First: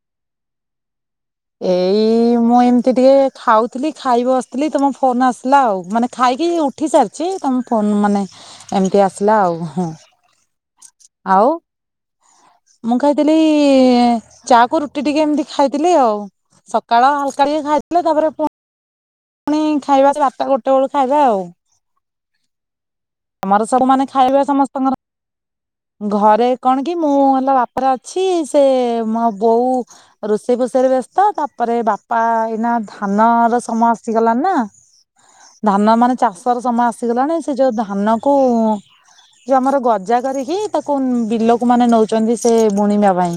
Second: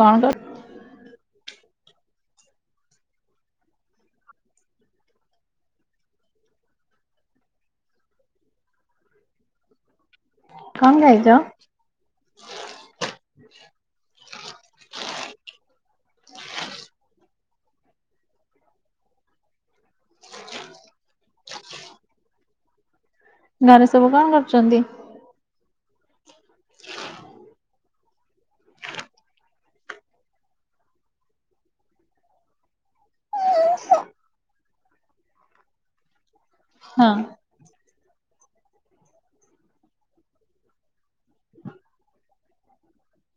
କଣ କର। ଏଇ ମୁଁ ଏମତି ଟିକେ ଖାଉଥିଲି ଖାଇବସିଥିଲି ତମ ଫୋନ ଆସିଲା ଆଉ ମାନେ ଖାଇକି ଉଠି ସାରିଛି ତମ ଫୋନ ମାନେ ଏମିତି ଆସିଲା ଆଉ ହଁ। କଣ ଖାଇଛ। ମୁଁ ଖାଇଥିଲି ଚା କୁ ରୁଟି ଟିକେ ଏମିତି ଖାଇଥିଲି ଆଉ ସକାଳ ହାଲକା। ତ ଖାଥିଲା ତାପରେ। ପୁଣି ଖାଇବା ବାରଟା ଗୋଟେ ବେଳୁ ଖାଇବା ଆଉ। ଆମର ଘରେ ମାନେ ସବୁ କଣ ଖାଇବା କରୁଛନ୍ତି। ସମସ୍ତଙ୍କର ଘରେ କଣ କି ମୁଁ ହେଲା ବାପାର ଅଛି ସେ ମୋ ବୋଉ ରୋଷେଇ ଫୋଷେଇରେ ବ୍ୟସ୍ତ ତାପରେ ବାପା ଏଇନା ଧାନର ସମ। ଆସିଗଲାଣି ନା ଧାନ ମାନେ ଚାଷ। ସମୟ ହଁ ଆସିଗଲାଣି ସେ ଯୋଉ। ଧାନ କୁ ଯଉ ଆମର ଗଜା କରିକି ତାକୁ ବିଲକୁ ମାନେ ନଉଛନ୍ତି ସେ ବୁଣିବା ପାଇଁ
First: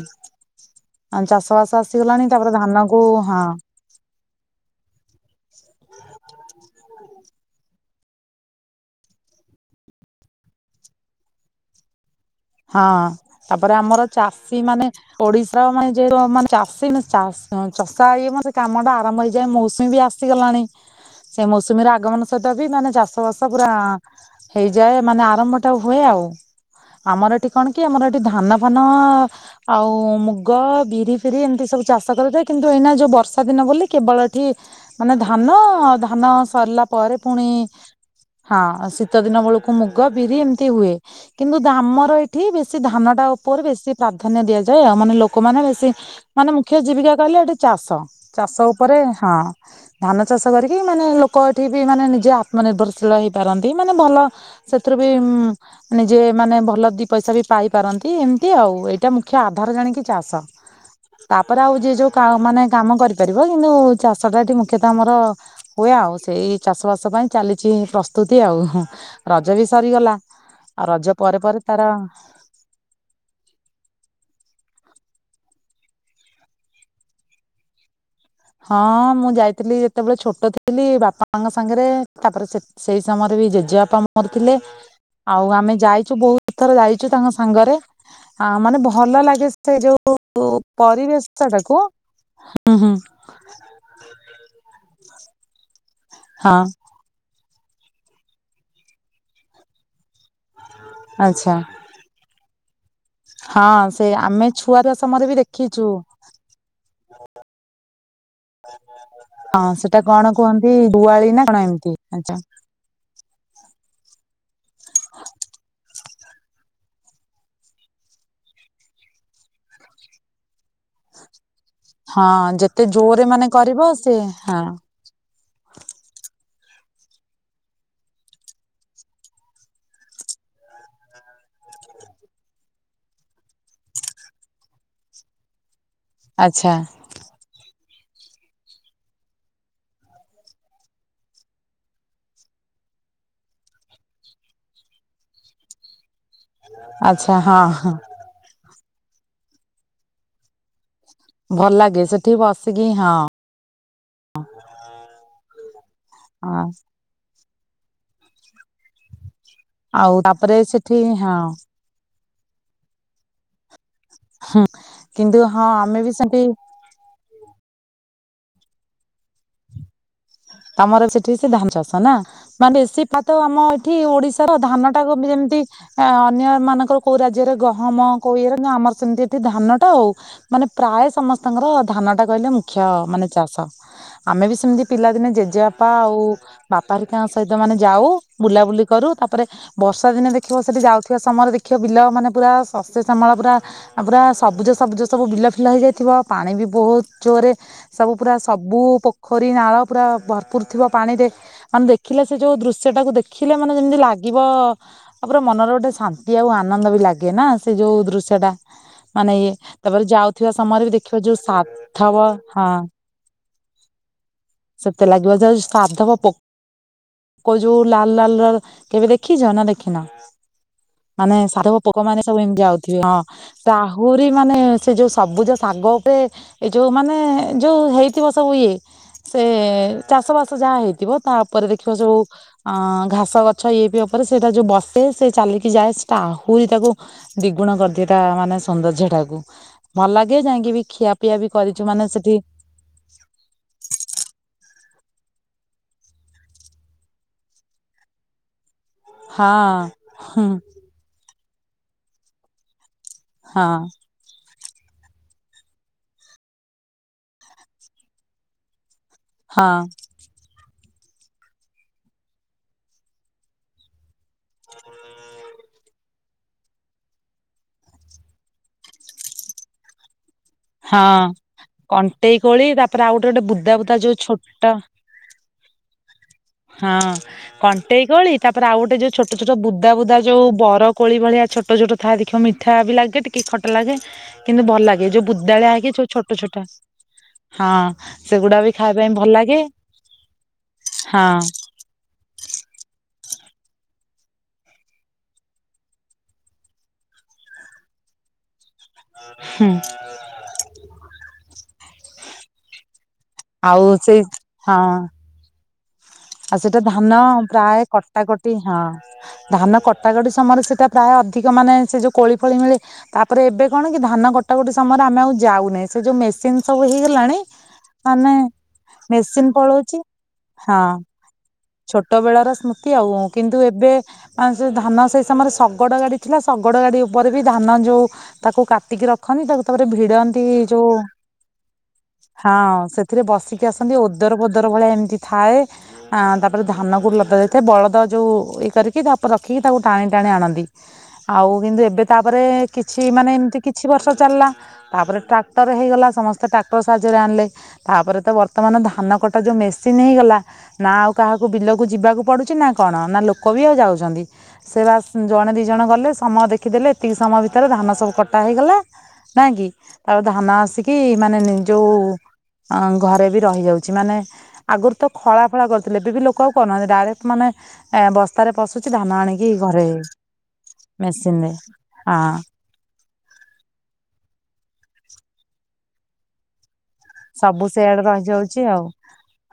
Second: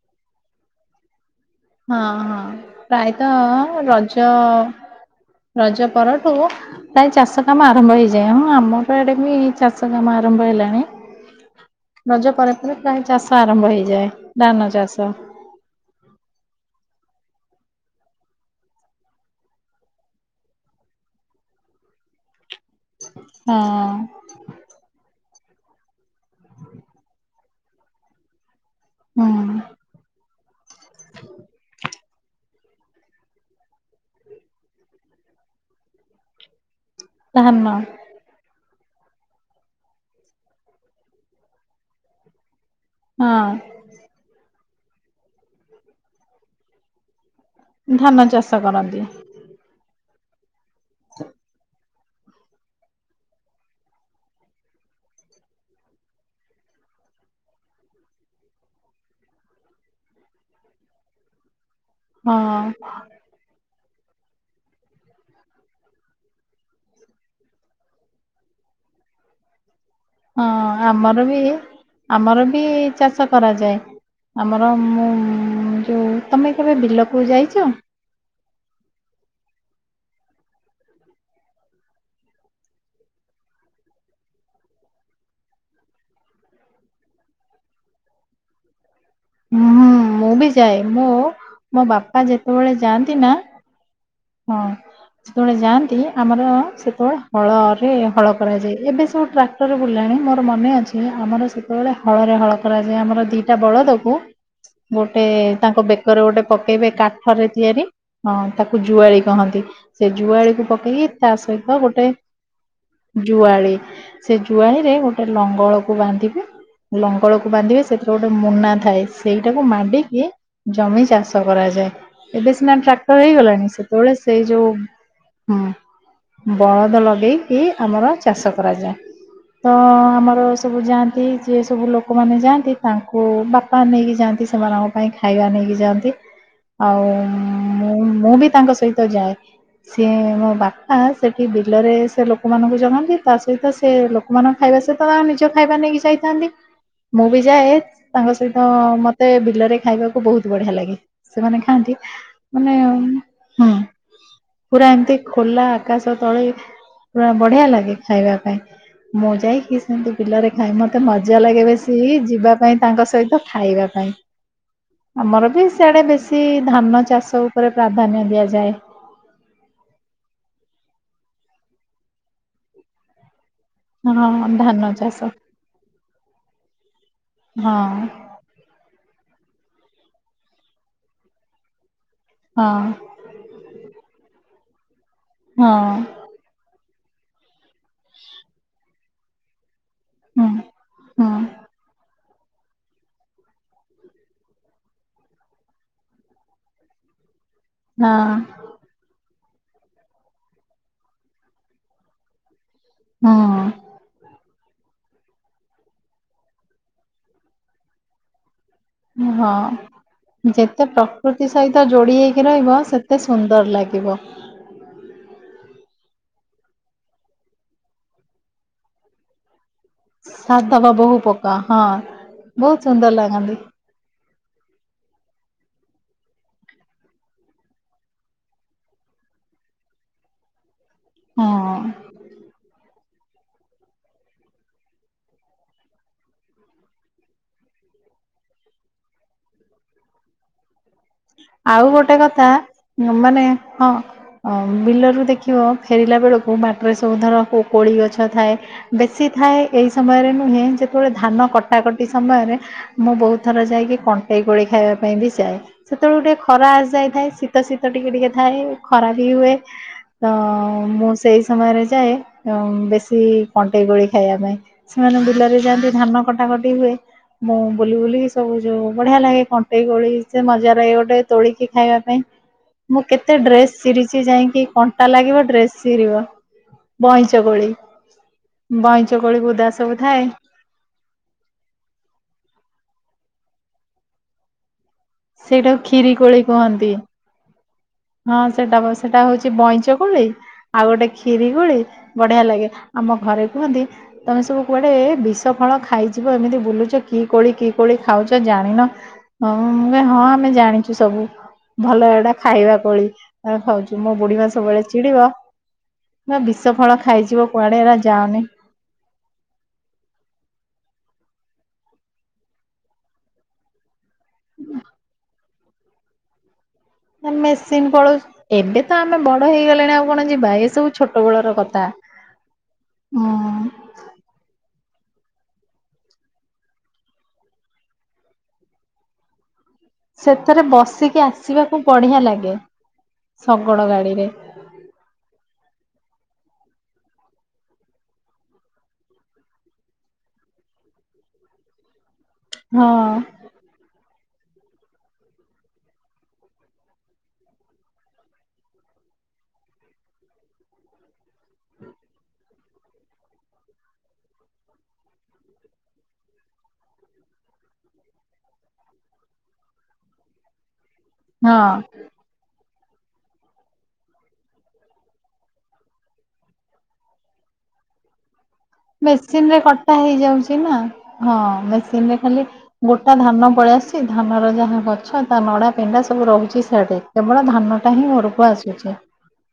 ଆ ଚାଷ। ବାସ ହଁ ଆସିଗଲାଣି ହଁ ତାପରେ ଧାନ କୁ ହଁ ପ୍ରାୟତଃ ରଜ। ରଜ ପରଠୁ। ପ୍ରାୟ ଚାଷ କାମ ଆରମ୍ଭ ହେଇଯାଏ ହଁ ଆମର ଏଡେ ବି ଚାଷ କାମ ଆରମ୍ଭ ହେଲାଣି। ରଜ ପରେ ପରେ ହଁ ପ୍ରାୟ ଚାଷ ଆରମ୍ଭ ତାପରେ ଆମର ହେଇଯାଏ ଧାନ ଚାଷୀ ମାନେ ଚାଷ ଓଡିଶାର ମାନେ ଯେତ ମାନେ ଚାଷୀ ଚାଷ। ହଁ ଚଷା ଇଏ ମ ସେ କାମ ଟା ଆରମ୍ଭ ହେଇଯାଏ ମୌସୁମୀ ବି ଆସିଗଲାଣି ସେ ମୌସୁମୀ ର ଆଗମନ ସହିତ ବି ମାନେ ଚାଷ। ବଷ ବର୍ଷ ହଁ ପୁରା ହେଇଯାଏ ମାନେ। ଗରମଟା ହୁଏ ଆଉ। ଆମର ଏଠି କଣ କି ଆମର ଏଠି ଧାନ। ଫାନ ହୁଁ ଆଉ ମୁ। ର ବିରି ଫିରି ଏମିତି ସବୁ ଚାଷ। କରିଥାଏ କିନ୍ତୁ ଏଇନା ଯୋଉ ବର୍ଷା ଦିନ ବୋଲି କେବଳ ଏଠି ମାନେ ଧାନ ଧାନ ସରିଲା। ପରେ ପୁଣି ଧାନ ହଁ। ଶୀତ ଦିନ ବେଳକୁ ମୁଗ ବିରି ଏମିତି ହୁଏ କିନ୍ତୁ। ଧାମର ଏଇଠି ବେଶ। ସେ ଧାନ ଟା ହଁ ଉପରେ ବେଶୀ ପ୍ରାଧାନ୍ୟ ଦିଆଯାଇଛି। ଆଉ ମାନେ ଲୋକମାନେ ବେଶୀ ମାନେ ମୁଖ୍ୟ ଜୀବିକା କହେ ଏଠି ଚାଷ ଧାନ ଚାଷ ଉପରେ କରନ୍ତି ହଁ ଧାନ ଚ କରିକି ମାନେ ଲୋକ ଏଠି ମାନେ ନିଜେ ଆତ୍ମନିର୍ଭରଶୀଳ ହେଇପାରନ୍ତି। ମାନେ ଭଲ ସେଥିରୁ ବି ନିଜେ ମାନେ ଭଲ ଦି ପଇସା ବି ପାଇପାରନ୍ତି। ଏମିତି ଆଉ ଏଇଟା ମୁଖ୍ୟ ଆଧାର ଜାଣିକି ଚାଷ। ତାପରେ ଆଉ ଯିଏ ହଁ ଯୋଉ ମାନେ କାମ କରିପାରିବ। କିନ୍ତୁ ଚାଷଟା ଏଠି ମୁଖ୍ୟତଃ ଆମର ହୁଏ। ଆଉ ସେଇ ଚାଷ ବାସ ପାଇଁ ଚାଲିଛି ପ୍ରସ୍ତୁତି ଆଉ। ରଜ ବି ସରିଗଲା ହଁ ଆଉ ରଜ ଆମର ପରେ ବି ପରେ ତାର ଆମର ବି ଚାଷ କରାଯାଏ ଆମର। ମୁଁ ଯେଉଁ ତମେ କେବେ ବିଲକୁ ଯାଇଛ? ହଁ ମୁଁ ଯାଇଥିଲି ଯେତେବେଳେ ଛୋଟ ଥିଲି ବାପାଙ୍କ ସାଙ୍ଗରେ। ତାପରେ ସେଇ ସମୟରେ ବି ଜେଜେବାପା ମୋର ଥିଲେ। ଆଉ ଆମେ ଯାଇଛୁ ବହୁତ ଥର ଯାଇଛୁ ତାଙ୍କ ସାଙ୍ଗରେ। ଆ ମାନେ ଭଲ ଲାଗେ ସେ ହୁଁ ମୁଁ ଯୋଉ ବି ଯାଏ ମୋ ପରିବେଶଟାକୁ ମୋ ବାପା ଯେତେବେଳେ ହୁଁ ହୁଁ। ଯାଆନ୍ତି ନା। ହଁ ଯେତେବେଳେ ଯାନ୍ ନ୍ତୀ ଆମର ହଁ ସେତେବେଳେ ହଳ ରେ ହଳ କରାଯାଏ। ଏବେ ସବୁ ଟ୍ରାକ୍ଟରରେ ବୁଲିଲାଣି ମୋର ମନେ ଅଛି ଆମର ଆଚ୍ଛା ସେତେବେଳେ ହଳରେ ହଳ ଯାଏ ଆମର ଦିଟା ହଁ ସେ ବଳଦକୁ ଆମେ ଛୁଆର ଗୋଟେ ସମୟରେ ବି ତାଙ୍କ ଦେଖିଛୁ। ବେକରେ ଗୋଟେ ପକେଇବେ କାଠରେ ତିଆରି। ହଁ ତାକୁ ଜୁଆଳି କହନ୍ତି। ହଁ ସେଟା ସେ କଣ ଜୁଆଳିକୁ କୁହନ୍ତି ପକେଇକି ଦୁଆଳି ତା ନା କଣ ସହିତ ଏମିତି ଗୋଟେ ଆଛା ଜୁଆଳି ସେ ଜୁଆଳିରେ ଗୋଟେ ଲଙ୍ଗଳକୁ ବାନ୍ଧିବି ଲଙ୍ଗଳକୁ ବାନ୍ଧିବେ। ସେଥିରେ ଗୋଟେ ମୁନା ଥାଏ ସେଇଟାକୁ ମାଡିକି ଜମି ଚାଷ ହଁ କରାଯାଏ ଏବେ ସିନା ଯେତେ ଟ୍ରାକ୍ଟର ଜୋରେ ମାନେ ହେଇଗଲାଣି। କରିବ ସେ ସେତେବେଳେ ସେଇ ହଁ ଯୋ ହୁଁ ବଳଦ ଲଗେଇକି ଆମର ଚାଷ କରାଯାଏ। ତ ଆମର ସବୁ ଯାଆନ୍ତି ଯିଏ ସବୁ ଲୋକମାନେ ଯାଆନ୍ତି। ତାଙ୍କୁ ବାପା ନେଇକି ଯାଆନ୍ତି ସେମାନଙ୍କ ପାଇଁ ଖାଇବା ନେଇକି ଯାଆ ନ୍ତି ଆଚ୍ଛା ଆଉ। ମୁଁ ମୁଁ ବି ତାଙ୍କ ସହିତ ଯାଏ। ସିଏ ମୋ ବାପା ସେଠି ବିଲରେ ସେ ଲୋକମାନଙ୍କୁ ଜଗନ୍ତି। ତା ସହିତ ସେ ଲୋକମାନଙ୍କ ଖାଇବା ସହିତ ତାଙ୍କ ନିଜ ଖାଇବା ନେଇକି ଯାଇଥା ଥାନ୍ତି ମୁଁ ଆଚ୍ଛା ବି ହଁ ଯାଏ ହଁ ତାଙ୍କ ସହିତ। ମତେ ବିଲରେ ଖାଇବାକୁ ବହୁତ ବଢିଆ ଲାଗେ। ସେମାନେ ଭଲ ଖାଆନ୍ତି ଲାଗେ ସେଠି ମାନେ ବସିକି ହଁ। ହୁଁ ପୁରା ଏମିତି ଖୋଲା ଆକାଶ ତଳେ ହଁ ପୁରା ବଢିଆ ଲାଗେ। ସେ ଖାଇବା ପାଇଁ ମୁଁ ଯାଇ ଆଉ କି ବିଲରେ ତାପରେ ଖାଏ। ସେଠି ମତେ ହଁ ମଜା ଲାଗେ ବେଶୀ ଯିବା ପାଇଁ ତାଙ୍କ ସହିତ ଖାଇବା ପାଇଁ, କିନ୍ତୁ ଆମର ବି ହଁ ଆମେ ସିଆଡେ ବେଶୀ ସେଠି ଧାନ ଚାଷ [unintelligible] ଧାନ୍ୟା ଦିଆଯାଏ। ତମର ସେଠି ସେ ଧାନ ଚାଷ ନା ମାନେ ବେଶି ପ୍ରାୟତଃ ଆମ ଏଠି ହଁ ଓଡିଶାର ଧାନ ଟାକୁ ଚାଷ ଯେମିତି ଅନ୍ୟ ମାନଙ୍କର କୋଉ ରାଜ୍ୟରେ ହଁ ଗହମ କୋଉ ଇଏରେ ଆମର ସେମିତି ଏଠି ଧାନ ହଉ ମାନେ ପ୍ରାୟ ସମସ୍ତଙ୍କର ଧାନ ଟା କହିଲେ ହଁ ମୁଖ୍ୟ ମାନେ ଚାଷ। ଆମେ ବି ସେମିତି ପିଲାଦିନେ ହଁ ଜେଜେବାପା ଆଉ ବାପା ବାରିକାଙ୍କ ସହିତ ମାନେ ଯାଉ ବୁଲାବୁଲି କରୁ ତାପରେ ବର୍ଷା ଦିନେ ହୁଁ। ଦେଖିବ ସେଠି ଯାଉଥିବା ସମୟରେ ଦେଖିବ ବିଲ ମାନେ ପୁରା ଶସ୍ୟ ସମ୍ଭଳ ପୁରା ପୁରା ସବୁଜ ସବୁଜ ସବୁ ବିଲ ଫିଲ ହେଇଯାଇଥିବ ପାଣି ବି ବହୁତ ଜୋରରେ ହଁ ସବୁ ପୁରା ସବୁ ପୋ ଖରୀ, ନାଳ ପୁରା ଭରପୁର ଥିବ ପାଣି ରେ ମାନେ ଦେଖିଲେ ସେ ଯୋଉ ଦୃ ଶ୍ୟ ଟାକୁ ହଁ ଦେଖିଲେ ମାନେ ଯେମିତି ଲାଗିବ ତାପରେ ମନର ଗୋଟେ ଶାନ୍ତି ଆଉ ଆନନ୍ଦ ବି ଲାଗେ ନା ସେ ଯୋଉ ଦୃଶ୍ୟ ଟା। ହଁ ସମୟରେ ଯେତେ ବି ଦେଖିବ ଯୋଉ ପ୍ରକୃତି ସହିତ ସାର୍ଥବ ଯୋଡି ହେଇକି ହଁ ରହିବ ସେତେ ସୁନ୍ଦର ଲାଗିବ। ସେତେ ଲାଗିବ ସାଧବ ପୋକ ଯୋଉ ଲାଲ ଲାଲ କେବେ ଦେଖିଛ ନା ଖିନ ସାଧବ ବୋହୁ ମାନେ ପକା ସାଧବ ହଁ ପୋକ ମାନେ ସବୁ ଏମତି ବହୁତ ଯାଉଥିବେ ସୁନ୍ଦର ହଁ ଲାଗନ୍ତି ଆହୁରି ମାନେ ସେ ଯୋଉ ସବୁଜ ଶାଗ ଉପରେ ଏଇ ଯୋଉ ମାନେ ଯୋଉ ହେଇଥିବ ସବୁ ଇଏ ସେ ଚାଷ ବାସ ଯାହା ହେଇଛି। ଥିବ ତାପରେ ହଁ। ଦେଖିବ ଯୋଉ ଘାସ ଘାସ ଗଛ ଇଏ ପି ଉପରେ ସେଇଟା ଯୋଉ ବସେ ସେ ଚାଲିକି ଯାଏ ସେଟା ଆହୁରି ତାକୁ ଦ୍ୱିଗୁଣ କରିଦିଏ ତା ମାନେ ସୌନ୍ଦର୍ଯ୍ୟ ଟାକୁ ଭଲ ଲାଗେ ଯାଇକିବି ଆଉ ଗୋଟେ କଥା ମାନେ ହଁ। ବିଲରୁ ଦେଖିବ ଫେରିଲା ବେଳକୁ ବାଟରେ ସବୁ ଧର କୋଳି ଗଛ ଥାଏ। ବେଶୀ ହଁ ଥାଏ ଏଇ ସମୟରେ ହଁ ନୁହେଁ ଯେତେବେଳେ ଧାନ କଟା ଟା କଟି ସମୟରେ ମୁଁ ବହୁତ ଥର ହଁ ଯାଇକି କଣ୍ଟେଇ ଗୋଳି ଖାଇବା ପାଇଁ ବି ଯାଏ। ସେତେବେଳଳେ ଟିକେ ଖରା ଆସିଯାଇଥାଏ ଶୀତ ଶୀତ ଟିକେ ଟିକିଏ ଥାଏ। ଖରାପ ହିଁ ହୁଏ ହଁ ତ ମୁଁ ସେଇ ସମୟରେ ଯାଏ ବେଶୀ କଣ୍ଟେଇ କୋଳି ଖାଇବା ପାଇଁ ସେମାନେ ବିଲରେ ଯାଆନ୍ତି ଧାନ କଟା କଟି ହୁଏ ମୁଁ ବୁଲି ବୁଲିକି ସବୁ ଯୋଉ ବଢିଆ ଲାଗେ କଣ୍ଟେଇ କୋଳି ସେ ମଜା ଲାଗେ ହଁ ଗୋଟେ ତୋଳିକି ଖାଇବା ପାଇଁ। କଣ୍ଟେଇ କୋଳି ମୁଁ ତାପରେ ଆଉ ଗୋଟେ କେତେ ଗୋଟେ ଡ୍ରେସ ବୁଦା ବୁଦା ଯୋଉ ଚିରିଛି ଯାଇକି ଛୋଟ କଣ୍ଟା ଲାଗିବ ଡ୍ରେସ ଚିରିବ। ହଁ ବଇଁଚ କୋଳି କଣ୍ଟେଇ କୋଳି ତାପରେ ଆଉ ଗୋଟେ ଯୋଉ ବଇଁଚ ଛୋଟ କୋଳି ଛୋଟ ବୁଦା ସବୁ ବୁଦା ଥାଏ। ଯୋଉ ବର କୋଳି ଭଳିଆ ଛୋଟ ଛୋଟ ତାହା ଦେଖ ମିଠା ବି ଲାଗେ ଟିକେ ଖଟ ଲାଗେ କିନ୍ତୁ ଭଲ ଲାଗେ ଯୋଉ ବୁଦାଳିଆ ସେଇଟାକୁ ହେଇକି ଯୋଉ କ୍ଷୀରି ଛୋଟ କୋଳି ଛୋଟ କୁହନ୍ତି। ହଁ ହଁ ସେଗୁଡା ବି ସେଟା ଖାଇବା ପାଇଁ ସେଟା ଭଲ ହଉଛି ଲାଗେ ବଇଁଚ ଗୋଳି ଆଉ ଗୋଟେ ହଁ ଖିରି ଗୋଳି ବଢିଆ ଲାଗେ ଆମ ଘରେ କୁହନ୍ତି ତମେ ସବୁ କୁଆଡ଼େ ବିଷ ଫଳ ଖାଇଯିବ ଏମିତି ବୁଲୁଛ କି କୋଳି କି କୋଳି ଖାଉଛ ଜାଣିନ ହୁଁ ହଁ ହଁ ଆମେ ଜାଣିଛୁ ସବୁ। ଭଲ ଏଟା ଖାଇବା କୋଳି। ଆ ଆଉ ଖାଉଛୁ ମୋ ସେଇ ବୁଢୀ ମା ହଁ ସବୁବେଳେ ଚିଡିବ ନା ଆଉ ବିଷ ସେଇଟା ଫଳ ଧାନ ଖାଇଯିବ କୁଆଡେ ପ୍ରାୟ ଏରା ଯାଅନି କଟାକଟି ହଁ ଧାନ କଟାକଟି ସମୟରେ ସେଇଟା ପ୍ରାୟ ଅଧିକ ମାନେ ସେ ଯୋଉ କୋଳି ଫଳି ମିଳେ ତାପରେ ଏବେ କଣ କି ଧାନ କଟା କଟି ସମୟରେ ମେ ଆଉ ଯାଉନିଁ ସେ ଯୋଉ ମେସିନ୍ ନା ମେସିନ୍ ପଳଉଛି ଏବେ ତ ଆମେ ମେସିନ ବଡ ପଳଉଛି ହେଇଗଲେଣି ଆଉ କଣ ଯିବା ଏ ହଁ ସବୁ ଛୋଟ ବେଳର କଥା ଛୋଟ ବେଳ ର ସ୍ମୃତି ଆଉ କିନ୍ତୁ ହୁଁ ଏବେ କା ଧାନ ସେଇ ସମୟରେ ଶଗଡ ଗାଡି ଥିଲା ଶଗଡ ଗାଡି ଉପରେ ବି ଧାନ ଯୋଉ ତାକୁ କାଟିକି ରଖନ୍ତି ତାକୁ ତାପରେ ଭିଡନ୍ତି ସେଥିରେ ଯୋଉ ବସିକି ଆସିବାକୁ ବଢିଆ ଲାଗେ ହଁ ସେଥିରେ ବସିକି ଶଗଡ ଆସନ୍ତି ଗାଡିରେ ଓଦର ପୋଦର ଭଳିଆ ଏମିତି ଥାଏ। ଆ ତାପରେ ଧାନ କ ଲତା ଦେଇଥାଏ ବଳଦ ଯୋଉ ଇଏ କରିକି ତାପରେ ରଖିକି ତାକୁ ଟାଣି ଟାଣି ଆଣନ୍ତି ଆଉ କିନ୍ତୁ ଏବେ ତାପରେ କିଛି ହଁ ମାନେ ଏମିତି କିଛି ବର୍ଷ ଚାଲିଲା ତାପରେ ଟ୍ରାକ୍ଟର ହେଇଗଲା ସମସ୍ତେ ଟ୍ରାକ୍ଟର ସାହାଯ୍ୟରେ ଆଣିଲେ ତାପରେ ତ ବର୍ତ୍ତମାନ ଧାନ କଟା ଯୋଉ ମେସିନ୍ ହେଇଗଲା ନା ଆଉ କାହାକୁ ବିଲକୁ ଯିବାକୁ ପଡୁଛି ନା କଣ ନା ଲୋକ ବି ଆଉ ଯାଉଛନ୍ତି ସେ ବାସ ଜଣେ ଦି ଜଣ ଗଲେ ସମୟ ଦେଖିଦେଲେ ଏତିକି ସମୟ ଭିତରେ ଧାନ ସବୁ କଟା ହେଇଗଲା ନାଇଁ କି ତାପରେ ଧାନ ଆସିକି କି ମାନେ ହଁ ଯୋଉ ଅ ଘରେ ବି ରହିଯାଉଛି ମାନେ ଆଗରୁ ତ ଖଳା ଫଳା କରିଥିଲେ ଏବେ ବି ଲୋକ ଆଉ କହୁନାହାନ୍ତି ଡାଇରେକ୍ଟ ମାନେ ବ ମେସିନ ରେ କଟା ହେଇଯାଉଛି ନା ହଁ ମେସିନରେ ମେସିନ ରେ ହଁ ଖାଲି ଗୋଟା ଧାନ ପଳେଇଆସଛି ଧାନର ଯାହା କ ଛ ତା ନଡ଼ା କେଣ୍ଡା ସବୁ ରହୁଛି ସେ ଆଡେ। ସବୁ ସେଆଡେ ରହିଯାଉଛି ଆଉ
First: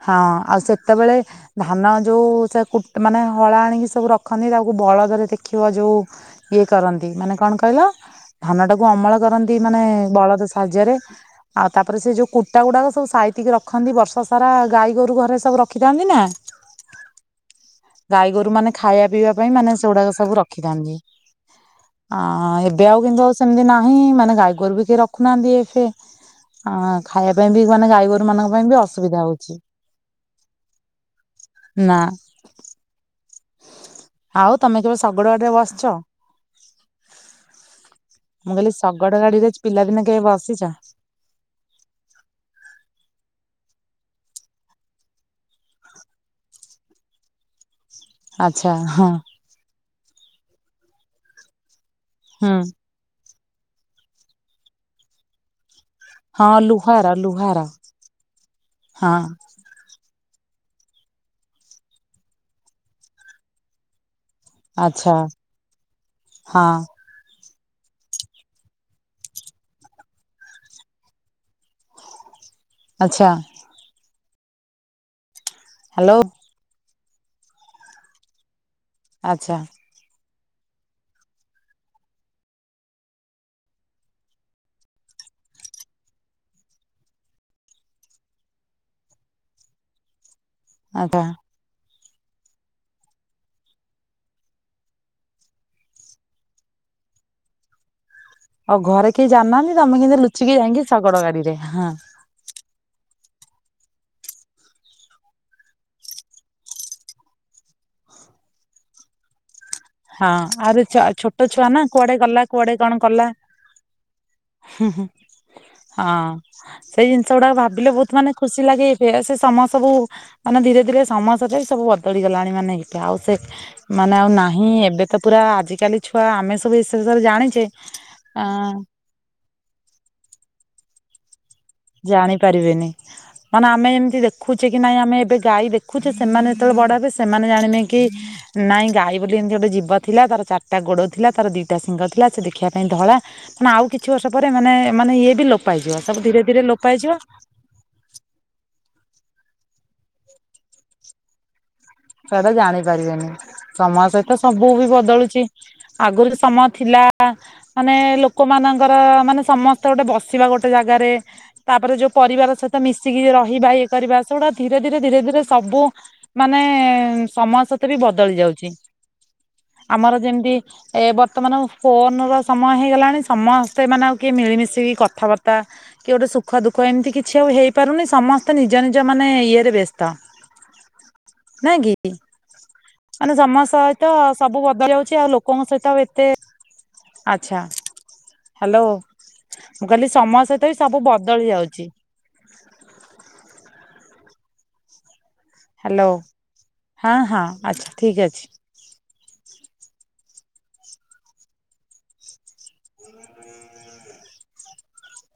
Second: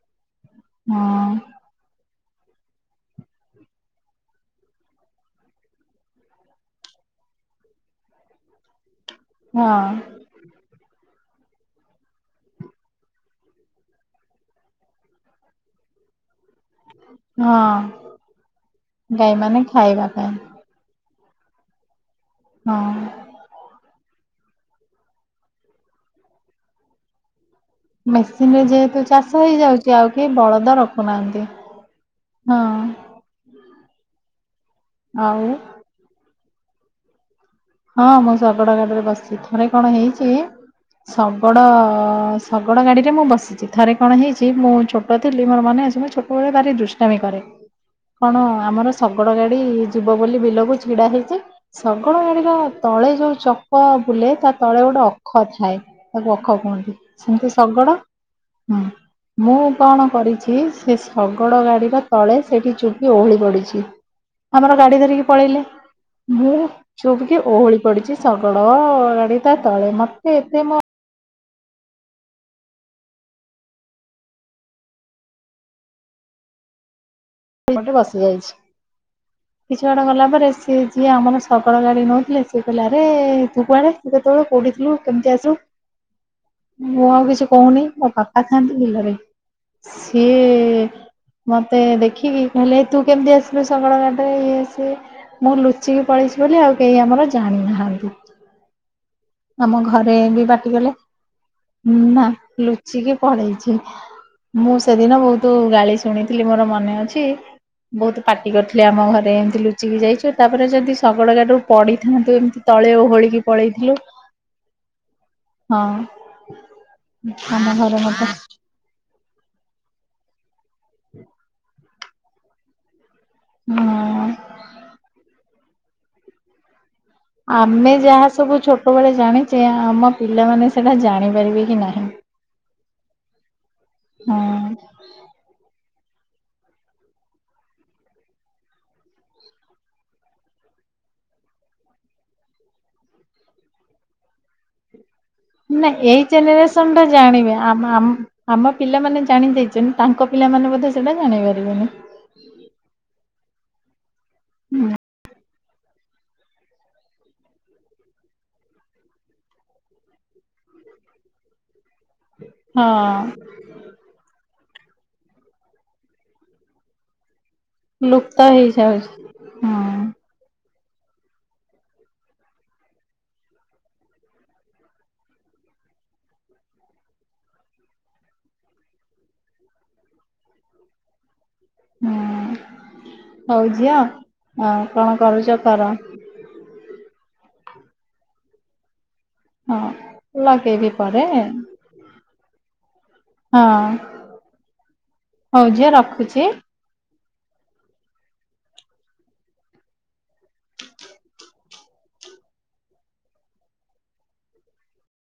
ହଁ ଆଉ ହଁ ସେତେବେଳେ ଧାନ ଯୋଉ ସେ ମାନେ ହଳା ଆଣିକି ସବୁ ରଖନ୍ତି ତାକୁ ବଳଦରେ ଦେଖିବ ଯୋଉ ଇଏ କରନ୍ତି ମାନେ କଣ କହିଲ ଧାନ ଟାକୁ ଅମଳ କରନ୍ତି ହଁ ମାନେ ବଳଦ ସାହାଯ୍ୟରେ। ଆଉ ତାପରେ ସେ ଯୋଉ କୁଟା ଗୁଡାକ ସବୁ ସାଇତିକି ରଖନ୍ତି ବର୍ଷ ସାରା ଗାଈ ଗୋରୁ ଘରେ ସବୁ ରଖିଥାନ୍ତି ନା [inaudible] ଗାଈ ଗୋରୁ ମାନେ ଖାଇବା ପିଇବା ପାଇଁ ଗାଈମାନେ ମାନେ ଖାଇବା ସେଗୁଡାକ ପାଇଁ ସବୁ ରଖିଥାନ୍ତି। ଅ ଏବେ ହଁ ଆଉ କିନ୍ତୁ ଆଉ ସେମିତି ନାହିଁ ମାନେ‌। ଗାଈଗୋରୁ ବିି କେହି ରଖୁନାହାନ୍ତି ଏବେ ଖାଇବା ପାଇଁ ବି ମାନେ ଗାଈ ଗୋରୁ ମାନଙ୍କ ମେସିନରେ ପାଇଁ ବି ଯେହେତୁ ଅସୁବିଧା ଚାଷ ହଉଛି। ହେଇଯାଉଛି ଆଉ କେହି ବଳଦ ରଖୁହାନ୍ତି ନା [inaudible] ହଁ। ଆଉ ତମେ କେବେ ଶଗଡ଼ୁ ଆଉ ଗାଡିରେ ଵସିଛ। ହଁ ମୁଁ କହିଲି ଶଗଡ ଗାଡିରେ ବସିଛି ଥରେ କଣ ପିଲାଦିନେ କେବେ ହେଇଛି ବସିଛ? ଶଗଡ ଶଗଡ ଗାଡିରେ ମୁଁ ବସି ଥରେ କଣ ହେଇଛି ମୁଁ ଛୋଟ ଥିଲି ମୋର ମନେ ଅଛି ମୁ ଛୋଟବେେଳେ ଭାରି ଦୃଷ୍ଟାମି କରେ। କଣ ଆଚ୍ଛା ଆମର ହଁ ଶଗଡ ଗାଡି। ଯିବ ବୋଲି ବିଲକୁ ଛିଡା ହେଇଛି। ଶଗଡ଼ ହୁଁ ହଁ ତଳେ ଯୋଉ ଚକ ବୁଲେ ତା ତଳେ ଗୋଟେ ଅଖ ଥାଏ। ତାକୁ ହଁ ଅଖ କୁହନ୍ତି। ଲୁହାର ସେମିତି ଲୁହାର ଶଗଡ଼ ହୁଁ, ହଁ ମୁଁ କଣ କରିଛି? ସେ ଶଗଡ଼ ଗାଡ଼ିର ତଳେ ସେଠି ଚୁପ୍ କି ଓହଳି ପଡ଼ିଛି। ଆମର ଗାଡି ଆଚ୍ଛା ଧରିକି ପଳେଇଲେ। ମୁଁ ହଁ ହୁ। କେ ଓହଳି ପଡିଛି। ଶଗଡ଼-ଅ ଗାଡି ତା ତଳେ। ମତେ ଏତେ ମୋ ଆଚ୍ଛା। ହ୍ୟାଲୋ! ମୁଁ ଏଠିବସି ଯାଇଛି। ଆଚ୍ଛା କିଛି ବାଟ ଗଲା ପରେ ସିଏ ଯିଏ ଆମର ଶଗଡ଼ ଗାଡି ନଉଥିଲେ। ସିଏ କହିଲେ ଆରେ ତୁ କୁଆଡେ ତୁ କେତେବେଳେ କୋଉଠି ଥିଲୁ କେମିତି ଆସିଲୁ ମୁଁ ଆଉ କିଛି କହୁନି ମୋ ବାପା ଥାଆନ୍ତି ବିଲରେ ସିଏ ଖେ ଆଚ୍ଛା ମୋତେ ଖି ହେଲେ ତୁ କେମିତି ଆସିଲୁ ଶଗଡ଼ ଗାଡ଼ିରେ। ଇଏ ସିଏ ମୁଁ ଲୁଚିକି ପଳେଇଛି ବୋଲି ଆଉ କେହି ଆମର ଜାଣି ନାହାନ୍ତି। ଆ ଘରେ କେହି ଜାଣିନାହାନ୍ତି ଆମ ତମେ ଘରେ କିନ୍ତୁ ଵି ଲୁଚିକି ଯାଇକି ପାଟିକଲେ ଶଗଡ ଗାଡିରେ ହଁ ନା ଲୁଚିକି ପଳେଇଛି ମୁଁ ସେଦିନ ବହୁତ ଗାଳି ଶୁଣିଥିଲି ମୋର ମନେ ଅଛି। ବହୁତ ପାଟି କରିଥିଲି ଆମ ଘରେ। ହଁ ଚେଡିଯାଇଛୁ ତାପରେ ଆହୁରି ଯଦି ଶଗଡ଼ ଛୋଟ ଗାଠାରୁ ଛୁଆ ନା କୁଆଡେ ପଡ଼ିଥାନ୍ତୁ ଗଲା ଏମିତି କୁଆଡେ କଣ ତଳେ ଓ କଲା ହୋଳିକି ପଳେଇଥିଲ। ହଁ ହୁଁ ହଁ ସେଇ ଜିନିଷ ଗୁଡାକ ଆମ ଭାବିଲେ ଘରେ ବହୁତ ମତେ ମାନେ ଖୁସି ଲାଗେ ସେ ସମୟ ସବୁ ମାନେ ଧିରେ ଧିରେ ସମୟ ସରେ ଜାଇ ସବୁ ବଢ଼ିଗଲାଣି ମାନେ ହିତ ସେ ମାନେ ଆଉ ହଁ ନାହିଁ। ଏବେ ତ ପୁରା ଆଜିକାଲି ଛୁଆ ଆମେ ସବୁ ବିଷୟରେ ଜାଣିଛେ ଆମେ ଯାହା ଅ ସବୁ ଛୋଟବେଳେ ଜାଣିଛେ ଆମ ପିଲାମାନେ ସେ ନା ଜାଣିପାରିବି। ଜାଣି ପାରିବେନି ମାନେ ଆମେ ଯେମିତି ଦେଖୁଛେ ହଁ କି ନାଇଁ ଆମେ ଏବେ ଗାଈ ଦେ ଦେଖୁଛେ ସେମାନେ ଯେତେବେଳେ ବଡହେବେ ସେମାନେ ଜାଣିବେ କି ନାଇଁ ଗାଈ ବୋଲି ଏମିତି ଗୋଟେ ଜୀବ ଥିଲା ତାର ଚାରିଟା ଗୋଡ ଥିଲା ତାର ଦିଟା ସିଂଙ୍ଗ ଥିଲା ସେ ଦେଖିବା ପାଇଁ ଧଳା ମାନେ ଆଉ କିଛି ବର୍ଷ ରେ ମାନେ ମାନେ ଏ ବି ଲୋପ୍ ପାଇଯିବ ଆ ସବୁ ଧୀରେ ଧୀରେ ଲୋପ ସନ୍ ଟା ପାଇଯିବ ଜାଣିବେ ଆମ ଆମ ଆମ୍ ପିଲାମାନେ ଜାଣି ଦେଇଛନ୍ତି ତାଙ୍କ ପିଲାମାନେ ମଧ୍ୟ ସେଇଟା ଜାଣିପାରିବେନି। ସେଟା ଜାଣିପାରିବେନି ସମୟ ସହିତ ତ ସବୁ ବି ବଦଳୁଛି। ଆଗରୁ ସମୟ ଥିଲା ମାନେ ଲୋକମାନଙ୍କର ମାନେ ସମସ୍ତେ ଗୋଟେ ବସିବା ଗୋଟେ ଜାଗାରେ ତାପରେ ଯୋଉ ପରିବାର ସହିତ ମିଶିକି ହଁ ରହିବା ଇଏ କରିବା ସେଗୁଡା ଧୀରେ ଧୀରେ ଧୀରେ ଧୀରେ ସବୁ ମାନେ ମାନେ ସମାଜ୍ ସତ ବି ବଦଳି ଲୁପ୍ତ ଯାଉଛି ହେଇଯାଉଛି ହଁ ଆମର ଯେମିତି ଏ ବର୍ତ୍ତମାନ ଫୋନ ର ସମୟ ହେଇଗଲାଣି ସମସ୍ତେ ମାନେ ଆଉ କିଏ ମିଳିମିଶିକି କଥାବାର୍ତ୍ତା କି ଗୋଟେ ସୁଖ ଦୁଃଖ ଏମିତି କିଛି ଆଉ ହେଇପାରୁନି ସମସ୍ତେ ନିଜ ନିଜ ମାନେ ଇଏରେ ବ୍ୟସ୍ତ। [inaudible] ନାଇଁ କି ହଁ। ମାନେ ସମୟ ହଉ ଝିଅ ସହିତ ସବୁ ହଁ କଣ ବଦଳିଯାଉଛି ଆଉ କରୁଛ ଲୋକଙ୍କ କର ସହିତ ଏତେ ଆଛା। ହ୍ୟାଲୋ। ହଁ ମୁଁ କହିଲି ସମୟ ସହିତ ବି ଲଗେଇବି ସବୁ ପରେ ବଦଳି ହଁ ଯାଉଛି। ହଉ ଝିଅ ରଖୁଛି। ଆଛା ଠିକ ଅଛି।